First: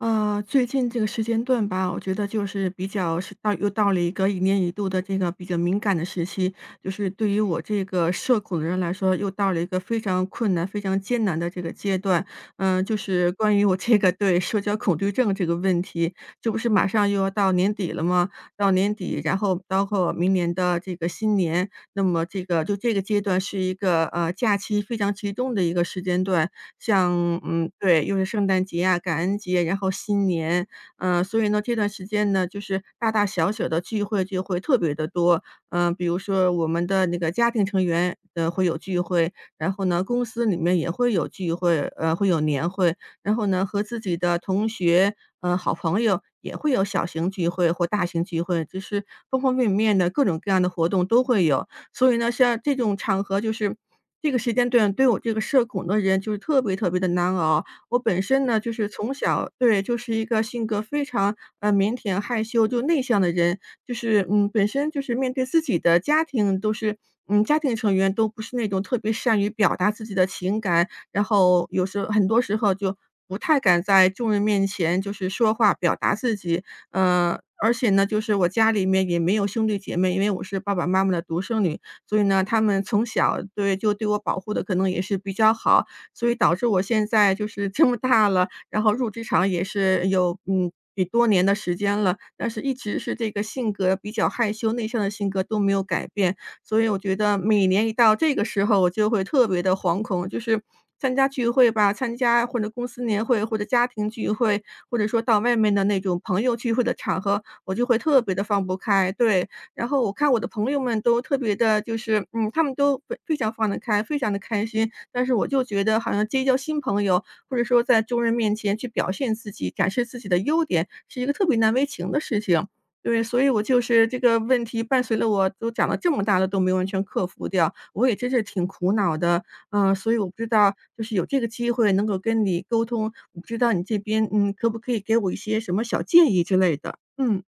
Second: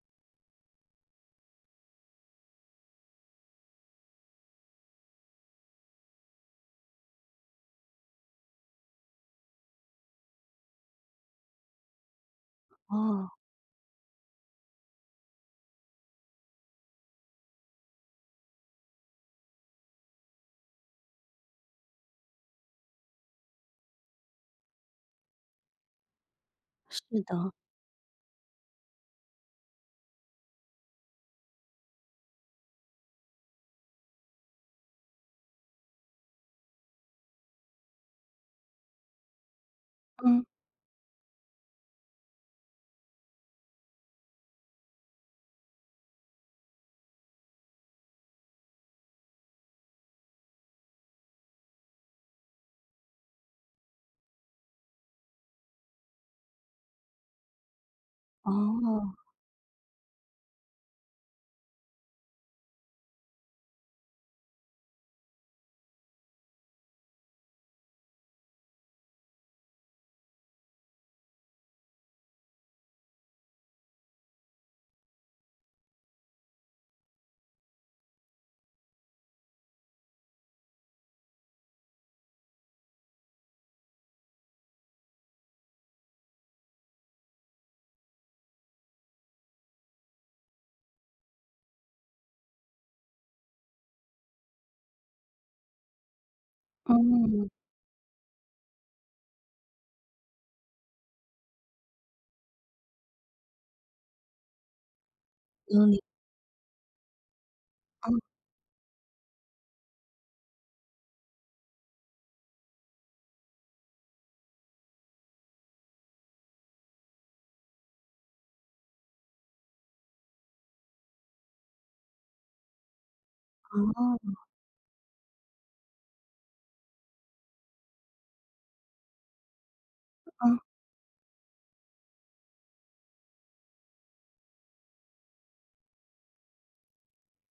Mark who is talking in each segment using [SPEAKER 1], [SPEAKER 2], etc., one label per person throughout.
[SPEAKER 1] 最近这个时间段吧，我觉得就是比较是到又到了一个一年一度的这个比较敏感的时期，就是对于我这个社恐的人来说，又到了一个非常困难、非常艰难的这个阶段。就
[SPEAKER 2] 哦，
[SPEAKER 1] 是关于我这个对社交恐惧症这个问题，这不是马上又要到年底了吗？到年底，然后包括明年的这个新年，那么这个就这个阶段是一个假期非常集中的一个时间段，
[SPEAKER 2] 是
[SPEAKER 1] 像
[SPEAKER 2] 的，
[SPEAKER 1] 对，又是圣诞节啊、感恩节，然后新年，所以呢，这段时间呢，就是大大小小的聚会聚会特别的多。比如说我们的那个家庭成员，会有聚会，然后呢，公
[SPEAKER 2] 嗯，
[SPEAKER 1] 司里面也会有聚会，会有年会，然后呢，和自己的同学，好朋友也会有小型聚会或大型聚会，就是方方面面的各种各样的活动都会有。所以呢，像这种场合就是这个时间段对我这个社恐的人就是特别特别的难熬。我本身呢，就是
[SPEAKER 2] 哦，
[SPEAKER 1] 从小对，就是一个性格非常，腼腆、害羞就内向的人，就是，本身就是面对自己的家庭都是家庭成员都不是那种特别善于表达自己的情感，然后有时候很多时候就不太敢在众人面前就是说话表达自己。而且呢，就是我家里面也没有兄弟姐妹，因为我是爸爸妈妈的独生女，所以呢，他们从小对就对我保护的可能也是比较好，所以导致我现在就是这么大了，然后入职场也是有，比多年的时间了，但是一直是这个性格比较害羞内向的性格都没有改变。所以我觉得
[SPEAKER 2] 嗯，
[SPEAKER 1] 每年一到这个时候，我就会特别的惶恐，就是参加聚会吧，参加或者公司年会或者家庭聚会，或者说到外面
[SPEAKER 2] 有
[SPEAKER 1] 的那
[SPEAKER 2] 理，
[SPEAKER 1] 种朋友聚会的场合，我就会
[SPEAKER 2] 嗯，
[SPEAKER 1] 特别的放不开，对。然后我看我的朋友们都特别的，就是，他们都非常放得开，非常的开心。但是我就觉得好像结交新朋友，或者说在众人面前去表现自己、展示自己的优点，是一个特别难为情的事情。对，所以我就
[SPEAKER 2] 哦，
[SPEAKER 1] 是这
[SPEAKER 2] 嗯。
[SPEAKER 1] 个问题伴随了我都长了这么大了，都没有完全克服掉，我也真是挺苦恼的。所以我不知道就是有这个机会能够跟你沟通，我不知道你这边，可不可以给我一些什么小建议之类的？嗯。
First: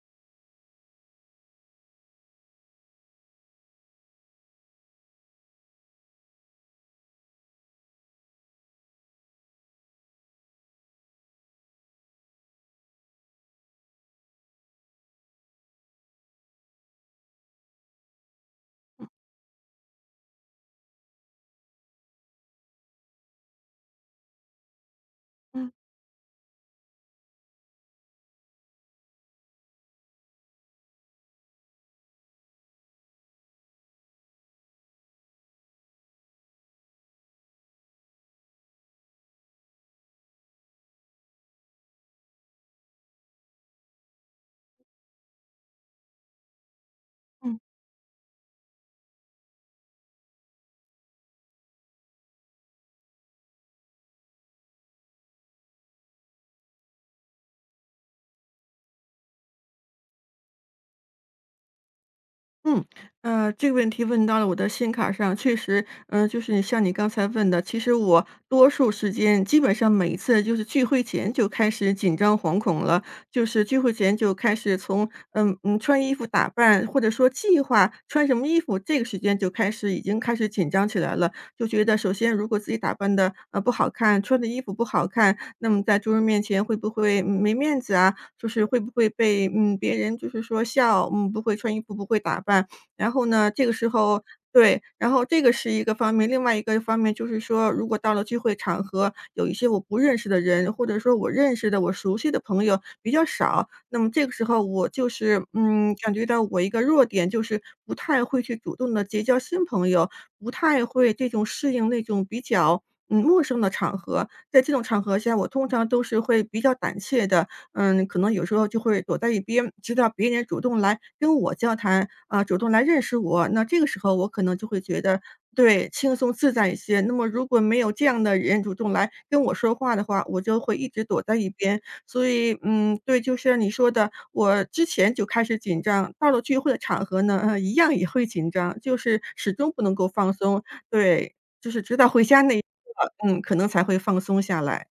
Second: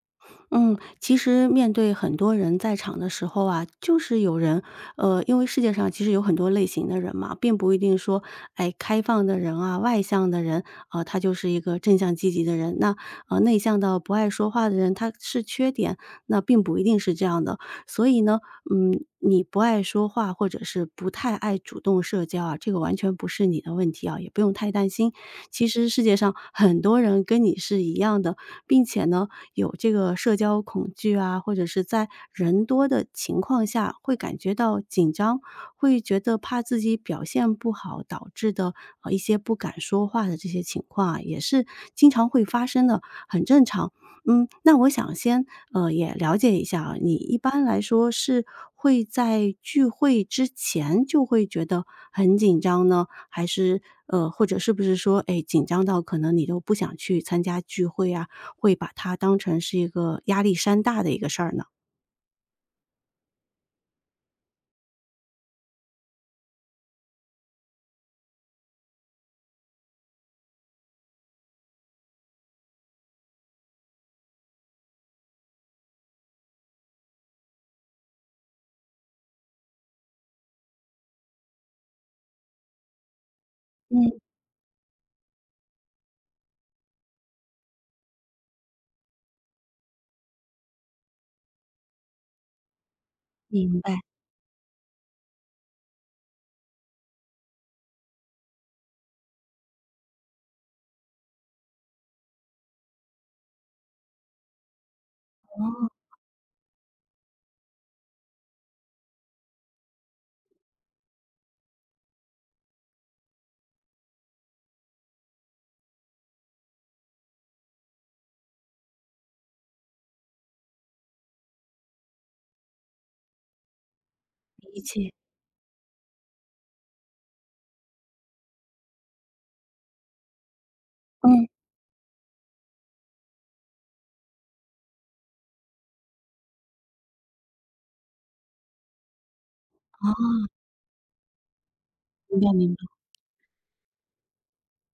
[SPEAKER 2] 嗯，其实面对很多人在场的时候啊，就是有人，因为世界上其实有很多类型的人嘛，并不一定说，哎，开放的人啊，外向的人啊，他就是一个正向积极的人。那内向到不爱说话的人，他是缺点，那并不一定是这样的。所以呢，嗯，你不爱说话或者是不太爱主动社交啊，这个完全不是你的问题啊，也不用太担心。其
[SPEAKER 1] 嗯
[SPEAKER 2] 实世界上很多人跟你是一样的，并且呢，有这个社交恐惧啊，或者是在人多的情况下会感觉到紧张，会觉得怕自己表现不好导致的一些不敢说话的这些情况啊，也是经常会发生的，很正常。嗯，那我想先也了解一下啊，你一
[SPEAKER 1] 嗯。
[SPEAKER 2] 般来说是会在聚会之前就会觉得很紧张呢，还是或者是不是说，哎，紧张到可能你都不想去参加聚会啊？会把它当成是一个压力山大的一个事儿呢？
[SPEAKER 1] 嗯，这个问题问到了我的心坎儿上，确实，就是你像你刚才问的，其实我多数时间，基本上每一次就是聚会前就开始紧张惶恐了，就是聚会前就开始从穿衣服打扮，或者说计划穿什么衣服，这个时间就开始已经开始紧张起来了。就觉得首先如果自己打扮的不好
[SPEAKER 2] 嗯，
[SPEAKER 1] 看，穿的衣服不好看，那么在众人面前会不会，没面子啊？就是会不会被，别人就是说笑，不会穿衣服，不会打扮。然后呢，这个
[SPEAKER 2] 明
[SPEAKER 1] 时
[SPEAKER 2] 白，
[SPEAKER 1] 候对，然后这个是一个方面，另外一个方面就是说，如果到了聚会场合，有一些我不认识的人，或者说我认识的、我熟悉的朋友比较少，那么这个时候我就是，
[SPEAKER 2] 哦，
[SPEAKER 1] 感觉到我一个弱点，就是不太会去主动的结交新朋友。不太会这种适应那种比较，陌生的场合。在这种场合下，我通常都是会比较胆怯的，可能有时候就会躲在一边，直到别人主动来跟我交谈，啊，主动来认识我，那这个时候我可能就
[SPEAKER 2] 理
[SPEAKER 1] 会觉
[SPEAKER 2] 解，
[SPEAKER 1] 得对，轻松自在一些。那么如果没有这样的人主动来跟我说话的话，我就会一直躲
[SPEAKER 2] 嗯，
[SPEAKER 1] 在
[SPEAKER 2] 哦，
[SPEAKER 1] 一边。所以，对，就是像你说的，我之前就开始紧张，到了聚会的场合呢，一样也会紧张，就是始终不能够放松。对，就是直到回
[SPEAKER 2] 明
[SPEAKER 1] 家
[SPEAKER 2] 白
[SPEAKER 1] 那一刻，
[SPEAKER 2] 明白。
[SPEAKER 1] 可能才会放松下来。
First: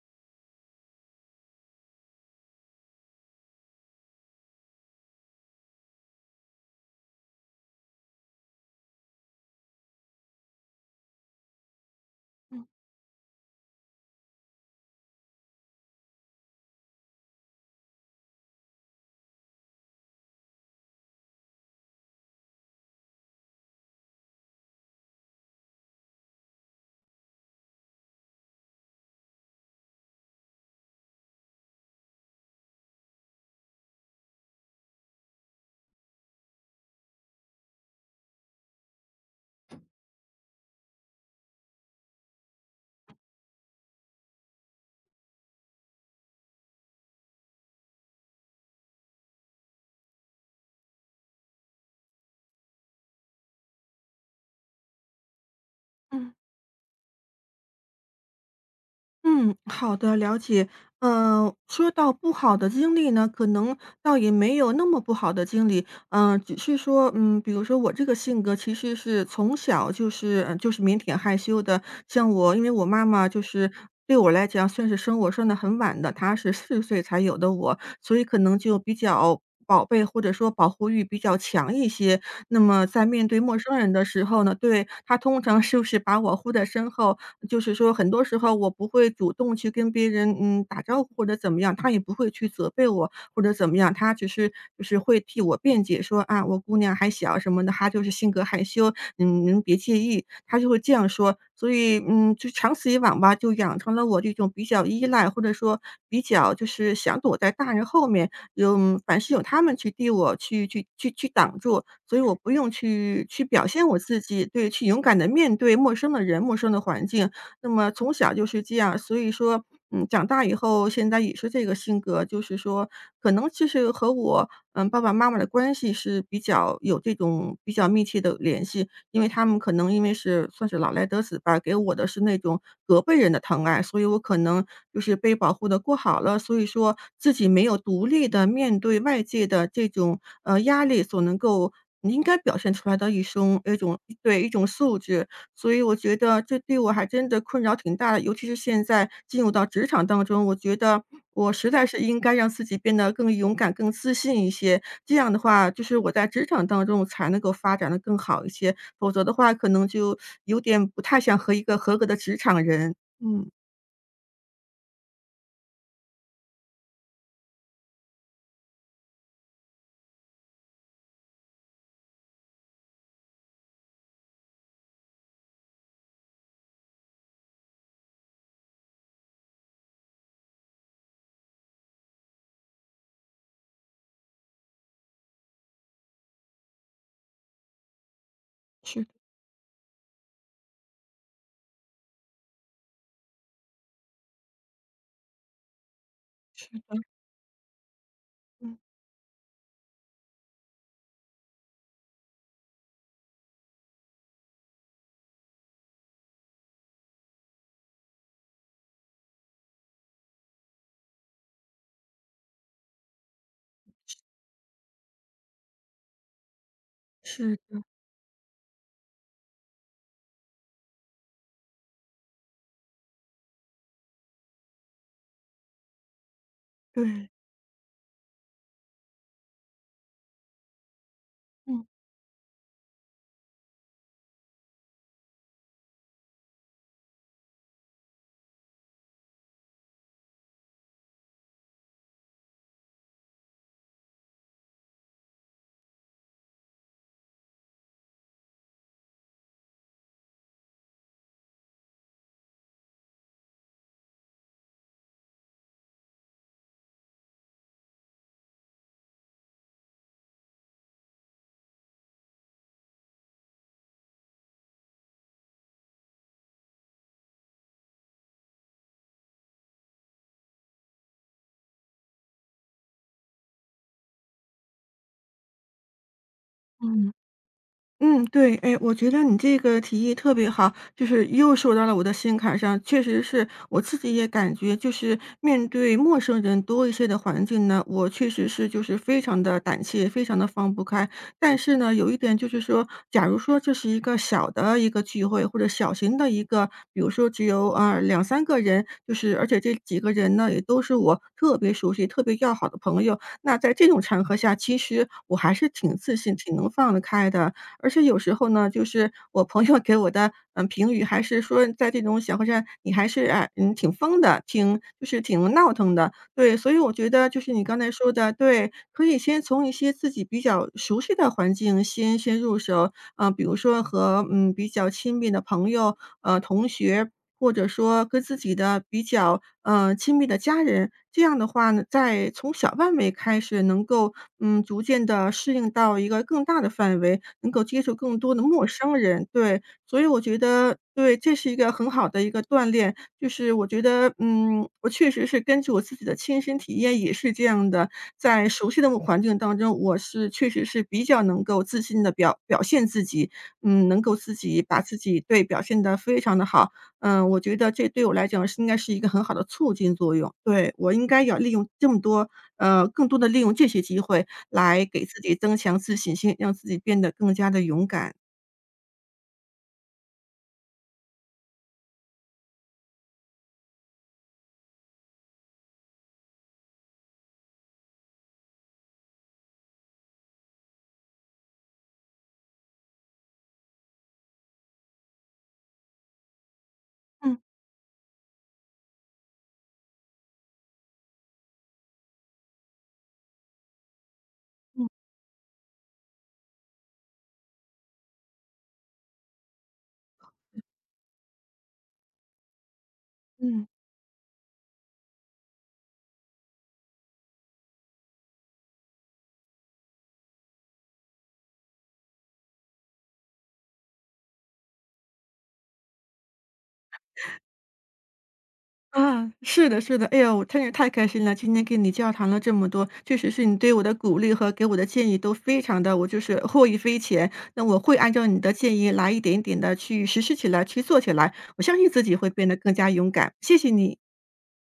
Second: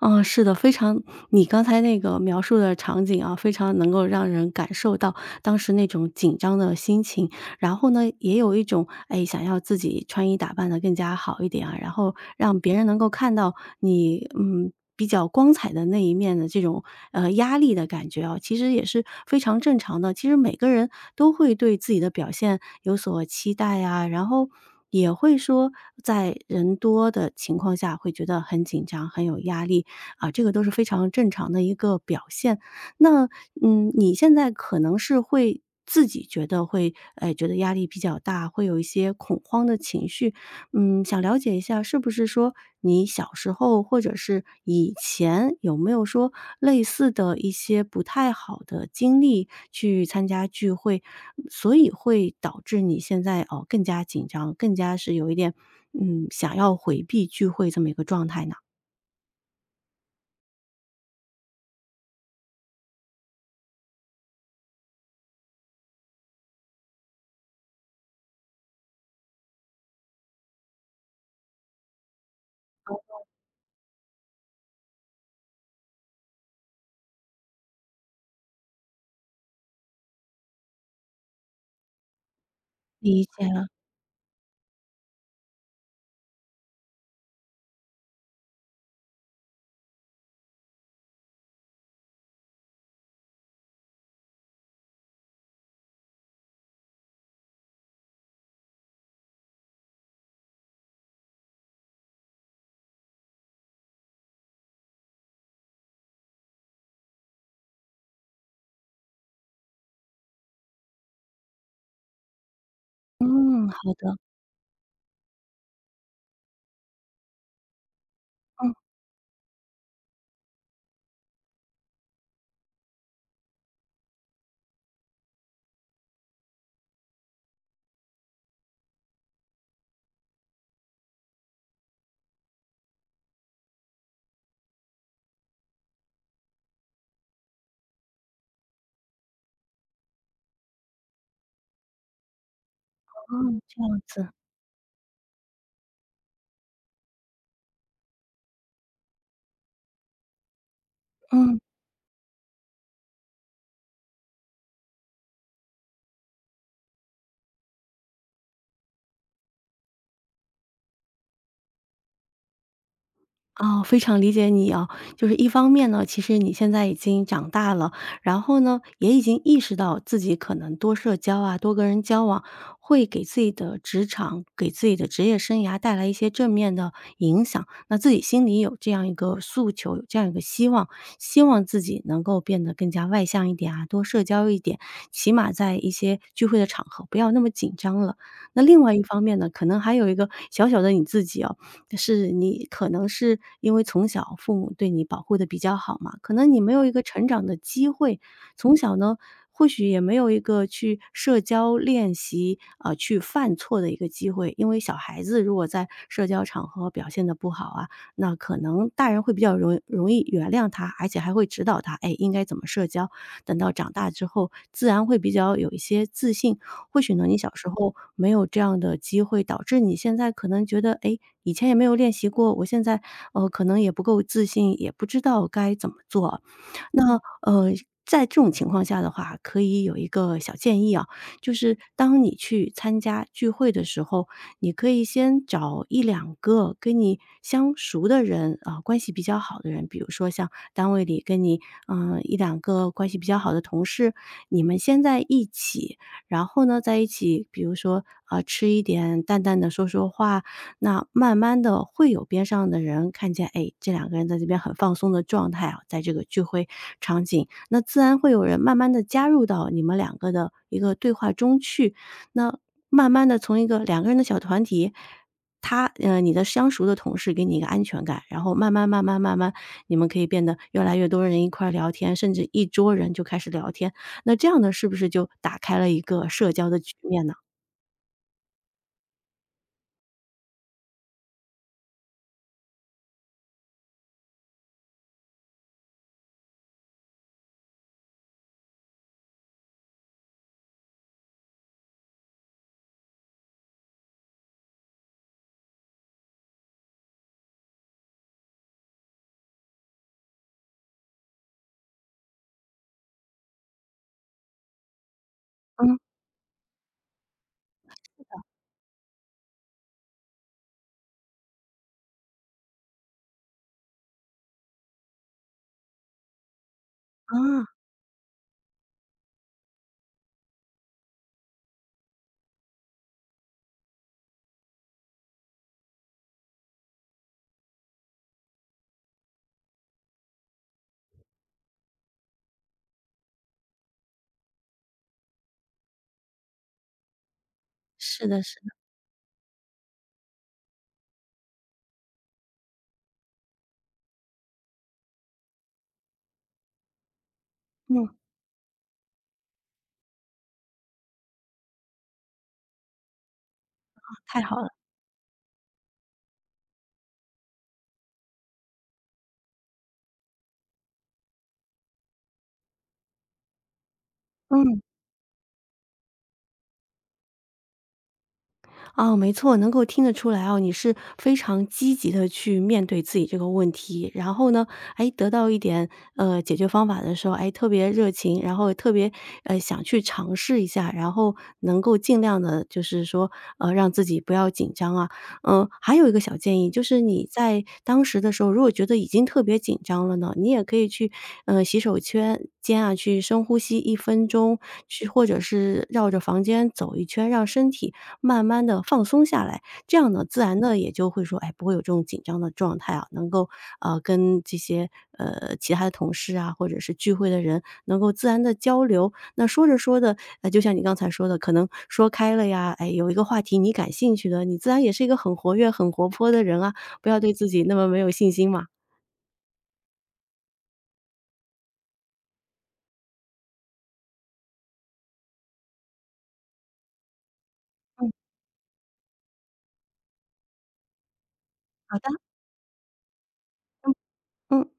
[SPEAKER 2] 嗯，是的，非常你刚才那个描述的场景啊，非常能够让人感受到当时那种紧张的心情。然后呢，也有一种，哎，想要自己穿衣打扮的更加好一点啊，然后让别人能够看到你，嗯，比较光彩的那一面的这种，压力的感觉啊，其实也是非常正常的。其实每个人都会对自己的表现有所期待啊，然后也会说在人多的情况下会觉得很紧张、很有压力。啊，这个都是非常正常的一个表现。那，嗯，你现在可能是会自己觉得会，哎，觉得压力比较大，会有一些恐慌的情绪。嗯，想了解一下，是不是说你小时候或者是以前有没有说类似的一些不太好的经历，去参加聚会，所以会导致你现在哦更加紧张，更加是有一点嗯
[SPEAKER 1] 嗯。
[SPEAKER 2] 想要回避聚会这么一个状态呢？
[SPEAKER 1] 嗯，好的，了解。说到不好的经历呢，可能倒也没有那么不好的经历，只是说，比如说我这个性格其实是从小就是就是腼腆害羞的。像我，因为我妈妈就是对我来讲算是生我生的很晚的，她是40岁才有的我，所以可能就比较宝贝或者说保护欲比较强一些。那么在
[SPEAKER 2] 理
[SPEAKER 1] 面对
[SPEAKER 2] 解
[SPEAKER 1] 陌
[SPEAKER 2] 了。
[SPEAKER 1] 生人的时候呢，对，他通常就是把我护在身后，就是说很多时候我不会主动去跟别人，打招呼或者怎么样，他也不会去责备我或者怎么样，他只是就是会替我辩解说啊，我姑娘还小什么的，她就是性格害羞，您别介意，他就会这样说。所以，就长此以往吧，就养成了我这种比较依赖，或者说比较就是想躲在大人后面，有凡是有他们去替我去挡住，所以我不用去表
[SPEAKER 2] 嗯，
[SPEAKER 1] 现
[SPEAKER 2] 好
[SPEAKER 1] 我
[SPEAKER 2] 的，
[SPEAKER 1] 自己，对，去勇敢的面对陌生的人、陌生的环境。那么从小就是这样，所以说，长大以后现在也是这个性格，就是说可能其实和我，爸爸妈妈的关系是比较有这种比较密切的联系，因为他们可能因为是算是老来得子吧，给我的是那种隔辈人的疼爱，所以我可能就是被保护的过好了，所以说自己没有独立的面对外界的这种，压力所能够应该表现出来的一
[SPEAKER 2] 嗯，
[SPEAKER 1] 种一
[SPEAKER 2] 这
[SPEAKER 1] 种
[SPEAKER 2] 样子，
[SPEAKER 1] 对，一种素质。所以我觉得这对我还真的困扰挺大的，尤其是现在进入到职场当中，我觉得我
[SPEAKER 2] 嗯。
[SPEAKER 1] 实在是应该让自己变得更勇敢、更自信一些，这样的话，就是我在职场当中才能够发展的更好一些，否则的话可能就有点不太想和一个合格的职场人嗯。
[SPEAKER 2] 哦，非常理解你啊。就是一方面呢，其实你现在已经长大了，然后呢，也已经意识到自己可能多社交啊，多跟人交往，会给自己的职场、给自己的职业生涯带来一些正面的影响。那自己心里有这样一个诉求，有这样一个希望，希望自己能够变得更加外向一点啊，多社交一点，起码在一些聚会的场合不要那么紧张了。那另外一
[SPEAKER 1] 是的
[SPEAKER 2] 方面呢，可能还有一个小小的你自己哦，是你可能是因为从小父母对你保护的比较好嘛，可能你
[SPEAKER 1] 是
[SPEAKER 2] 没有一
[SPEAKER 1] 的，
[SPEAKER 2] 个成长的机会，从
[SPEAKER 1] 嗯。
[SPEAKER 2] 小呢，或许也没有一个去社交练习，啊，去犯错的一个机会。因为小孩子如果在社交场合表现的不好啊，那可能大人会比较容易原谅他，而且还会指导他，哎，应该怎么社交。等到长大之后，自然会比较有一些自信，或许呢，你小
[SPEAKER 1] 是
[SPEAKER 2] 时
[SPEAKER 1] 的，
[SPEAKER 2] 候没有这样的机会，导致你现在可能觉得，哎，以前也没有练习过，我现在可能也不够自信，也不知道该怎么做。那
[SPEAKER 1] 对。
[SPEAKER 2] 呃，在这种情况下的话，可以有一个小建议啊，就是
[SPEAKER 1] 嗯
[SPEAKER 2] 当你去参加聚会的时候，你可以先找一两个跟你相熟的人啊、关系比较好的人，比如说像单位里跟你嗯、一两个关系比较好的同事，你们先在一起。然后呢，在一起，比如说啊，吃一点，淡淡的，说说话，那慢慢的会有边上的人看见，哎，这两个人在这边很放松的状态啊，在这个聚会场景，那自然会有人慢慢的加入到你们两个的一个对话中去。那慢慢的从一个两个人的小团体，你的相熟的同事给你一个安全感，然后慢慢慢慢慢慢你们可以变得越来越多人一块儿聊天，甚至一桌人就开始聊天，那这样呢，是不是就打开了一个社交的局
[SPEAKER 1] 嗯。
[SPEAKER 2] 面呢？
[SPEAKER 1] 嗯，对，哎，我觉得你这个提议特别好，就是又说到了我的心坎儿上。确实是我自己也感觉，就是面对陌生人多一些的环境呢，我确实是就是非常的胆怯，非常的放不开。但是呢，有一点就是说，假如说这是一个小的一个聚会，或者小型的一个，比如说只有两三个人，就是而且这几个人呢也都是我特别熟悉、特别要好的朋友，那在这种场合下，其实我还是挺
[SPEAKER 2] 嗯，
[SPEAKER 1] 自信、挺能放得开的。而且有时候呢，就是我朋友给我的，评语还是说在这种小客栈，你还是，哎，挺疯的，挺就是挺闹腾的。对，所以我觉得
[SPEAKER 2] 啊，
[SPEAKER 1] 就是你刚才说的，对，可以先从一些自己比较熟悉的环境先入手，比如说和，比较亲密的朋友，同学或者说跟自己的比较，亲密的家人，这样的话呢，在从小范围开始能够，逐渐的适应到一个更大的范围，能够接触更
[SPEAKER 2] 是
[SPEAKER 1] 多
[SPEAKER 2] 的
[SPEAKER 1] 的
[SPEAKER 2] 是
[SPEAKER 1] 陌生人，对。所以我觉得对，这是一个很好的一个锻炼，就是我觉得，我确实是根据我自己的亲身体验也是这样的，
[SPEAKER 2] 的，嗯，
[SPEAKER 1] 在熟悉的环境当中，我是确实是比较能够自信的表现自己，能够自
[SPEAKER 2] 太好
[SPEAKER 1] 己
[SPEAKER 2] 了，
[SPEAKER 1] 把自己对，表现的非常的好，我觉得这对我来讲是应该是一个很好的促进作用。对，我应该要利用这么多更多的利用这些机会
[SPEAKER 2] 嗯。
[SPEAKER 1] 来给自己增强自信心，让自己变得更加的勇敢。
[SPEAKER 2] 哦，没错，能够听得出来哦，你是非常积极的去面对自己这个问题，然后呢，哎，得到一点，呃，解决方法的时候，哎，特别热情，然后特别，想去尝试一下，然后能够尽量的，就是说，让自己不要紧张啊。嗯，还有一个小建议，就是你
[SPEAKER 1] 嗯
[SPEAKER 2] 在当时的时候，如果觉得已经特别紧张了呢，你也可以去，洗手圈间啊，去深呼吸1分钟，
[SPEAKER 1] 嗯。
[SPEAKER 2] 去或者是绕着房间走一圈，让身体慢慢的放松下来，这样呢，自然的也就会说，哎，不会有这种紧张的状态啊，能够，
[SPEAKER 1] 嗯。
[SPEAKER 2] 跟这些，其他的同事啊，或者是聚会的人能够自然的交流。那说着说着，就像你刚才说的，可能说开了呀，哎，有一个话题你感兴趣的，你自然也是一个很活跃、很活泼的人啊，不要对自己那么没有信心嘛。
[SPEAKER 1] 啊，是的是的。哎哟，我真是太开心了，今天跟你交谈了这么多，确实是你对我的鼓励和给我的建议都非常的，我就是获益匪浅。那我会
[SPEAKER 2] 嗯，
[SPEAKER 1] 按照你的建议来一点一点的去实施起来，去做起来，我相信
[SPEAKER 2] 好
[SPEAKER 1] 自
[SPEAKER 2] 的，
[SPEAKER 1] 己会变得更加勇敢，谢谢
[SPEAKER 2] 嗯，
[SPEAKER 1] 你。
[SPEAKER 2] 嗯。